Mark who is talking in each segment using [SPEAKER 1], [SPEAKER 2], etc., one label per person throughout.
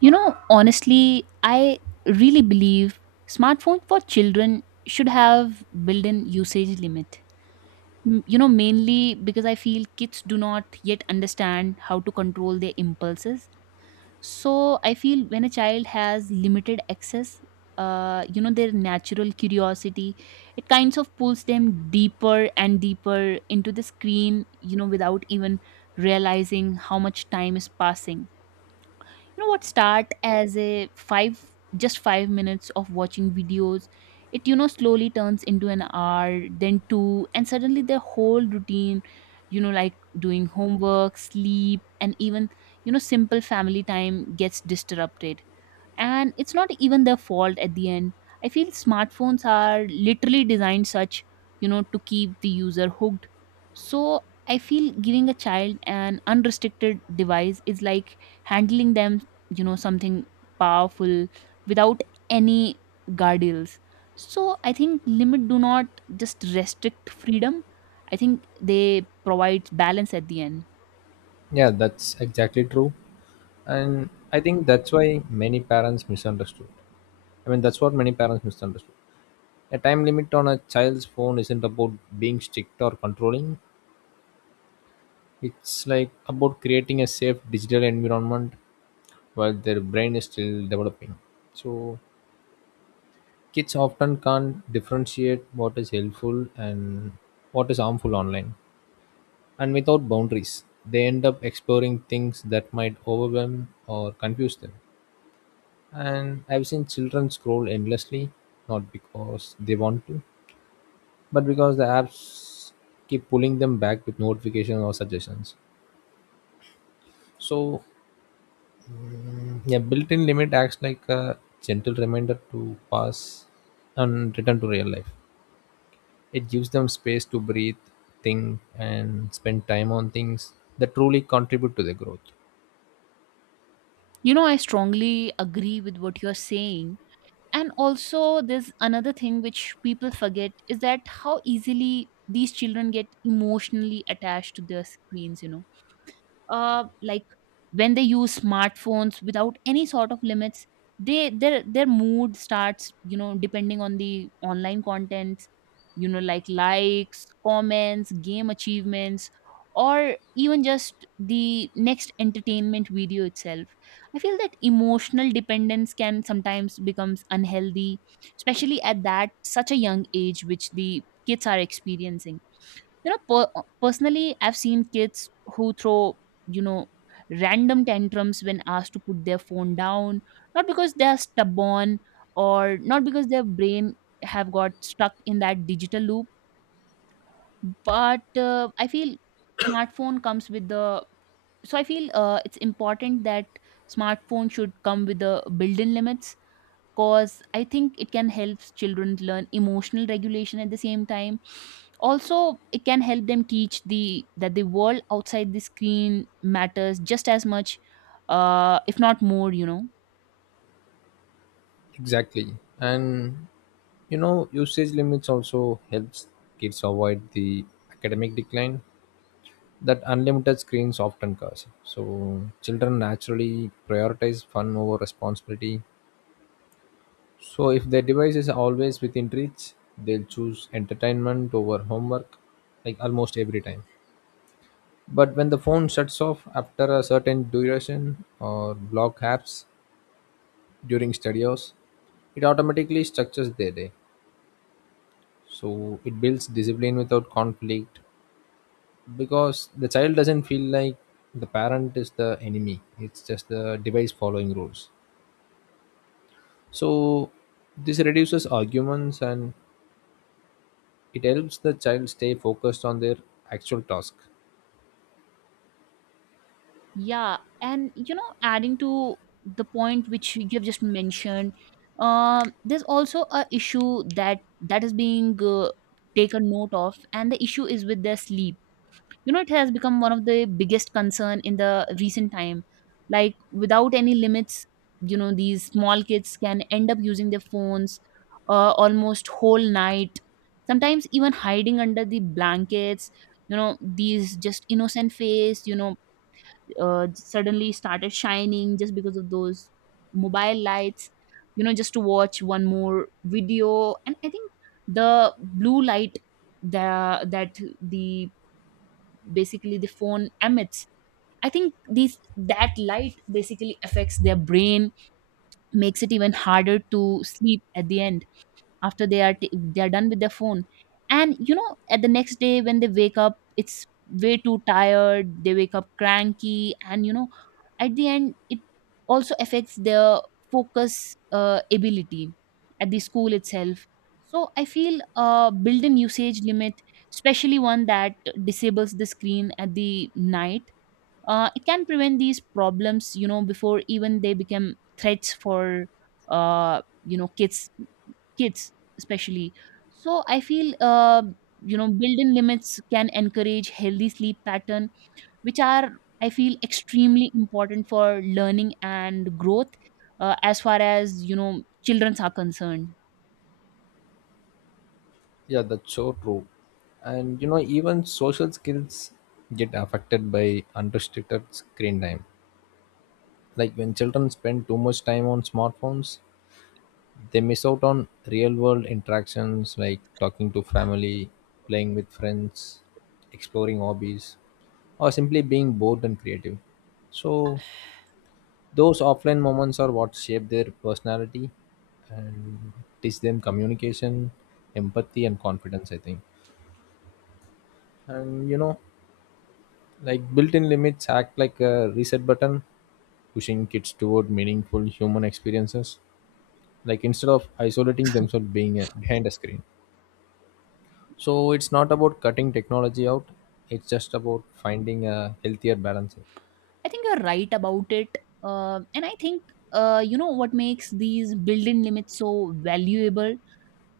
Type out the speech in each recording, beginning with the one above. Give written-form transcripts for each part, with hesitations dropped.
[SPEAKER 1] You know, honestly, I really believe smartphone for children should have built-in usage limit. Mainly because I feel kids do not yet understand how to control their impulses. So I feel when a child has limited access, their natural curiosity, it kinds of pulls them deeper and deeper into the screen, without even realizing how much time is passing. What start as a five just 5 minutes of watching videos, it you know slowly turns into an hour, then two, and suddenly their whole routine, like doing homework, sleep, and even simple family time gets disrupted. And it's not even their fault at the end. I feel smartphones are literally designed such, to keep the user hooked. So I feel giving a child an unrestricted device is like handling them, something powerful without any guardrails. So I think limit do not just restrict freedom. I think they provide balance at the end.
[SPEAKER 2] Yeah, that's exactly true. And I think that's why many parents misunderstood. That's what many parents misunderstood. A time limit on a child's phone isn't about being strict or controlling, it's like about creating a safe digital environment while their brain is still developing. So, kids often can't differentiate what is helpful and what is harmful online. And without boundaries, they end up exploring things that might overwhelm or confuse them. And I've seen children scroll endlessly, not because they want to, but because the apps keep pulling them back with notifications or suggestions. So, yeah, built in limit acts like a gentle reminder to pass and return to real life. It gives them space to breathe, think, and spend time on things that truly contribute to their growth.
[SPEAKER 1] You know, I strongly agree with what you're saying. And also, there's another thing which people forget is that how easily these children get emotionally attached to their screens. Like when they use smartphones without any sort of limits, they their mood starts, depending on the online contents, like likes, comments, game achievements, or even just the next entertainment video itself. I feel that emotional dependence can sometimes becomes unhealthy, especially at that such a young age which the kids are experiencing. Personally, I've seen kids who throw, you know random tantrums when asked to put their phone down, not because they are stubborn, or not because their brain have got stuck in that digital loop. But I feel smartphone comes with the so I feel, it's important that smartphone should come with the built-in limits. Cause I think it can help children learn emotional regulation. At the same time, also, it can help them teach the— that the world outside the screen matters just as much, if not more.
[SPEAKER 2] Exactly. And you know, usage limits also helps kids avoid the academic decline that unlimited screens often cause. So children naturally prioritize fun over responsibility. So if their device is always within reach, they'll choose entertainment over homework, like almost every time. But when the phone shuts off after a certain duration or block apps during study hours, it automatically structures their day. So it builds discipline without conflict because the child doesn't feel like the parent is the enemy, it's just the device following rules. So this reduces arguments and it helps the child stay focused on their actual task.
[SPEAKER 1] Yeah, and you know, adding to the point which you've just mentioned, there's also a issue that is being, taken note of, and the issue is with their sleep. You know, it has become one of the biggest concern in the recent time. Like without any limits, you know, these small kids can end up using their phones almost whole night, sometimes even hiding under the blankets. You know, these just innocent face, suddenly started shining just because of those mobile lights, you know, just to watch one more video. And I think the blue light, the, that the basically the phone emits, I think these that light basically affects their brain, makes it even harder to sleep at the end, after they are they are done with their phone. And you know, at the next day when they wake up, it's way too tired, they wake up cranky. And you know, at the end, it also affects their focus ability at the school itself. So I feel, build-in usage limit, especially one that disables the screen at the night, it can prevent these problems, you know, before even they become threats for, kids, kids especially. So I feel, built-in limits can encourage healthy sleep pattern, which are, I feel, extremely important for learning and growth, as far as, you know, childrens are concerned.
[SPEAKER 2] Yeah, that's so true. And you know, even social skills get affected by unrestricted screen time. Like when children spend too much time on smartphones, they miss out on real world interactions like talking to family, playing with friends, exploring hobbies, or simply being bored and creative. So, those offline moments are what shape their personality and teach them communication, empathy, and confidence, I think. And you know, like built in limits act like a reset button, pushing kids toward meaningful human experiences, like instead of isolating themselves being behind a screen. So it's not about cutting technology out, it's just about finding a healthier balance.
[SPEAKER 1] I think you're right about it. And I think, what makes these built-in limits so valuable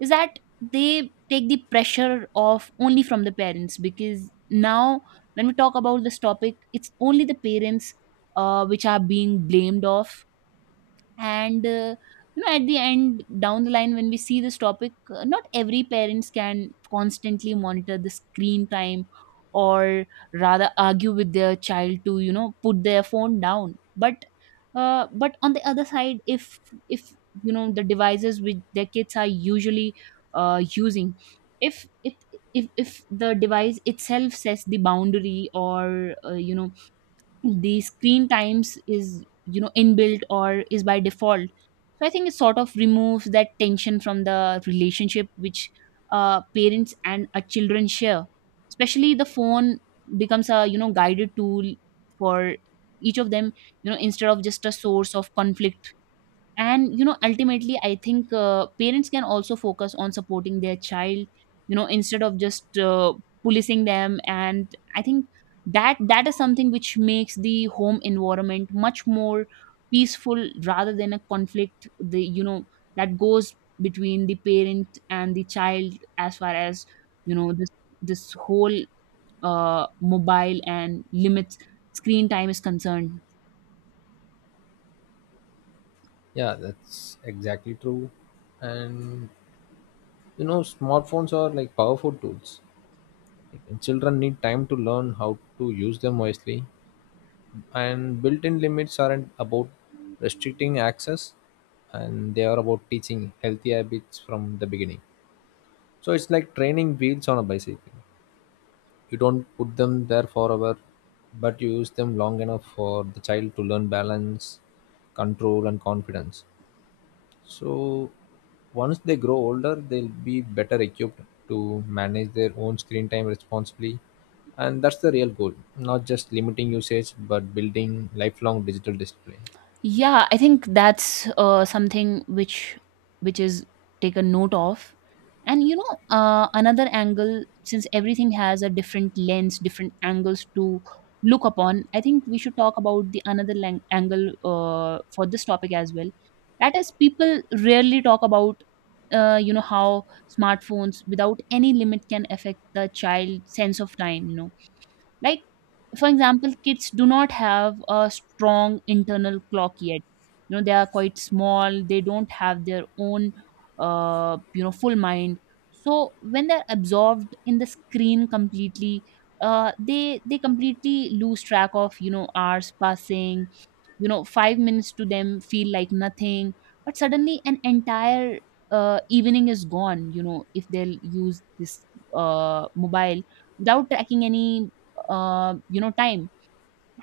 [SPEAKER 1] is that they take the pressure off only from the parents. Because now when we talk about this topic, it's only the parents, which are being blamed of. And you know, at the end down the line, when we see this topic, not every parents can constantly monitor the screen time, or rather argue with their child to, you know, put their phone down. But on the other side, if you know, the devices which their kids are usually, using, if it if the device itself sets the boundary, or, the screen times is, inbuilt, or is by default, so I think it sort of removes that tension from the relationship which, parents and, children share. Especially the phone becomes a, guided tool for each of them, you know, instead of just a source of conflict. And you know, ultimately I think, parents can also focus on supporting their child, you know, instead of just, policing them. And I think that is something which makes the home environment much more peaceful, rather than a conflict, the you know that goes between the parent and the child, as far as, you know, this whole, uh, mobile and limits, screen time is concerned.
[SPEAKER 2] Yeah, that's exactly true. And you know, smartphones are like powerful tools. Like, children need time to learn how to use them wisely. And built in limits aren't about restricting access, and they are about teaching healthy habits from the beginning. So it's like training wheels on a bicycle. You don't put them there forever, but you use them long enough for the child to learn balance, control, and confidence. So, once they grow older, they'll be better equipped to manage their own screen time responsibly. And that's the real goal, not just limiting usage, but building lifelong digital discipline.
[SPEAKER 1] Yeah, I think that's, something which is taken note of. And you know, another angle, since everything has a different lens, different angles to look upon, I think we should talk about the another angle, for this topic as well. That is, people rarely talk about, how smartphones without any limit can affect the child sense of time. You know, like for example, kids do not have a strong internal clock yet. You know, they are quite small, they don't have their own, full mind. So when they're absorbed in the screen completely, they completely lose track of, you know, hours passing. You know, 5 minutes to them feel like nothing, but suddenly an entire, evening is gone, you know, if they'll use this, mobile without tracking any, time.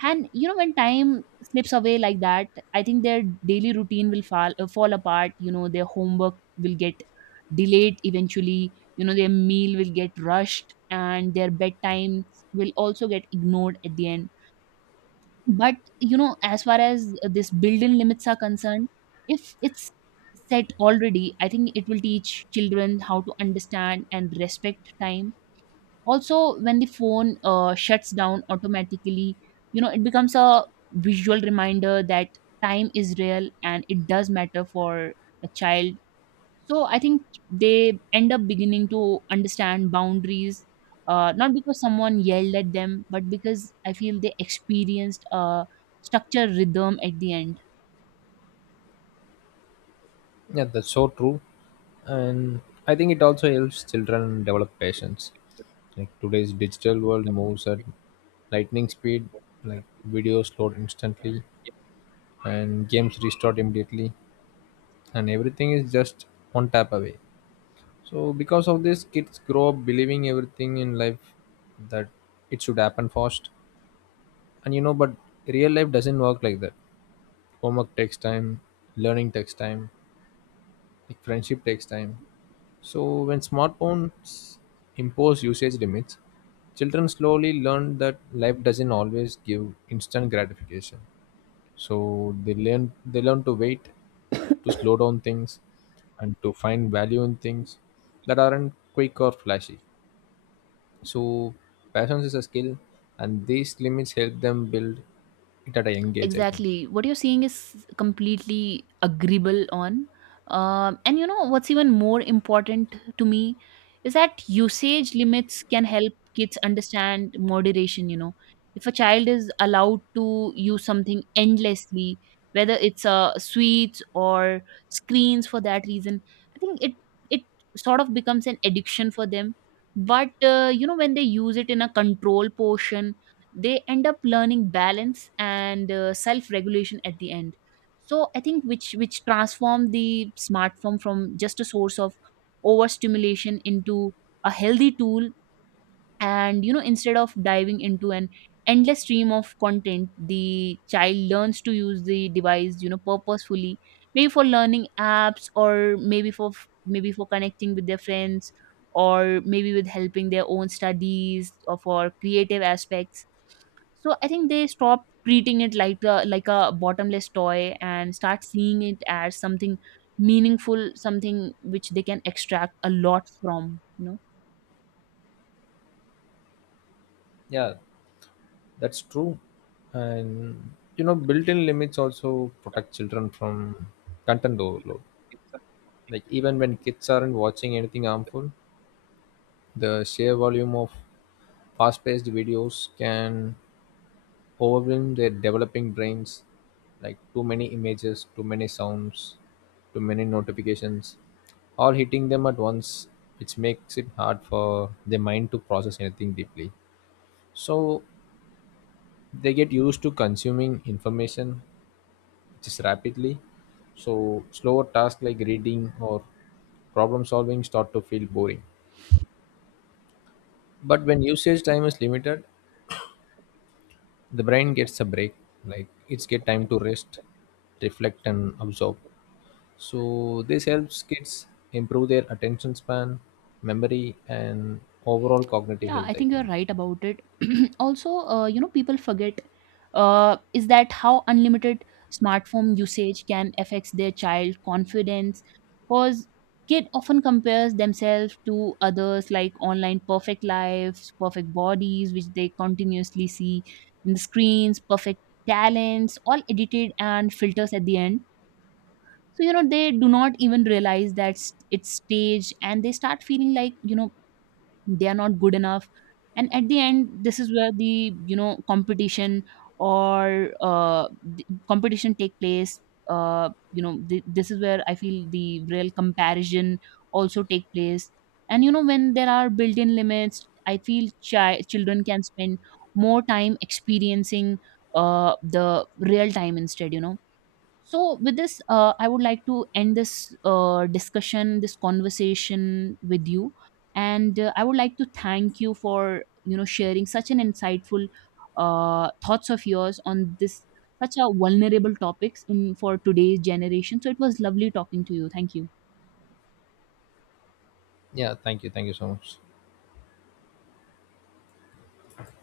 [SPEAKER 1] And you know, when time slips away like that, I think their daily routine will fall apart. You know, their homework will get delayed eventually, you know, their meal will get rushed, and their bedtime will also get ignored at the end. But you know, as far as, this built-in limits are concerned, if it's set already, I think it will teach children how to understand and respect time. Also, when the phone, shuts down automatically, you know, it becomes a visual reminder that time is real, and it does matter for a child. So I think they end up beginning to understand boundaries, not because someone yelled at them, but because I feel they experienced a structure rhythm at the end.
[SPEAKER 2] Yeah, that's so true. And I think it also helps children develop patience. Like today's digital world moves at lightning speed, like videos load instantly and games restart immediately and everything is just one tap away. So because of this kids grow up believing everything in life that it should happen fast. And you know, but real life doesn't work like that. Homework takes time, learning takes time, like friendship takes time. So, when smartphones impose usage limits, children slowly learn that life doesn't always give instant gratification. So, they learn to wait, to slow down things, and to find value in things that aren't quick or flashy. So, patience is a skill, and these limits help them build it at a young age, I think.
[SPEAKER 1] Exactly what you're seeing is completely agreeable on. And you know, what's even more important to me is that usage limits can help kids understand moderation. You know, if a child is allowed to use something endlessly, whether it's, sweets or screens for that reason, I think it sort of becomes an addiction for them. But you know, when they use it in a control portion, they end up learning balance and, self regulation at the end. So I think which transform the smartphone from just a source of overstimulation into a healthy tool. And you know, instead of diving into an endless stream of content, the child learns to use the device, you know, purposefully. Maybe for learning apps, or maybe for connecting with their friends, or maybe with helping their own studies, or for creative aspects. So I think they stop treating it like a bottomless toy, and start seeing it as something meaningful, something which they can extract a lot from, you know.
[SPEAKER 2] Yeah. That's true. And you know, built-in limits also protect children from content overload. Like even when kids aren't watching anything harmful, the sheer volume of fast-paced videos can overwhelm their developing brains. Like too many images, too many sounds, too many notifications, all hitting them at once, which makes it hard for their mind to process anything deeply. So they get used to consuming information just rapidly. So slower tasks like reading or problem solving start to feel boring. But when usage time is limited, the brain gets a break. Like it's get time to rest, reflect and absorb. So this helps kids improve their attention span, memory and overall cognitive
[SPEAKER 1] Yeah, I
[SPEAKER 2] health, I
[SPEAKER 1] think you're
[SPEAKER 2] think.
[SPEAKER 1] right about it. Also, you know, people forget, is that how unlimited smartphone usage can affect their child confidence. Because kid often compares themselves to others, like online perfect lives, perfect bodies which they continuously see in the screens, perfect talents, all edited and filters at the end. So you know, they do not even realize that it's staged, and they start feeling like, you know, they are not good enough. And at the end, this is where the, you know, competition, or the competition take place. This is where I feel the real comparison also take place. And you know, when there are built-in limits, I feel children can spend more time experiencing, the real time instead, you know. So, with this, I would like to end this, discussion, this conversation with you, and, I would like to thank you for, you know, sharing such an insightful, thoughts of yours on this such a vulnerable topics in for today's generation. So, it was lovely talking to you. Thank you.
[SPEAKER 2] Yeah, thank you. Thank you so much.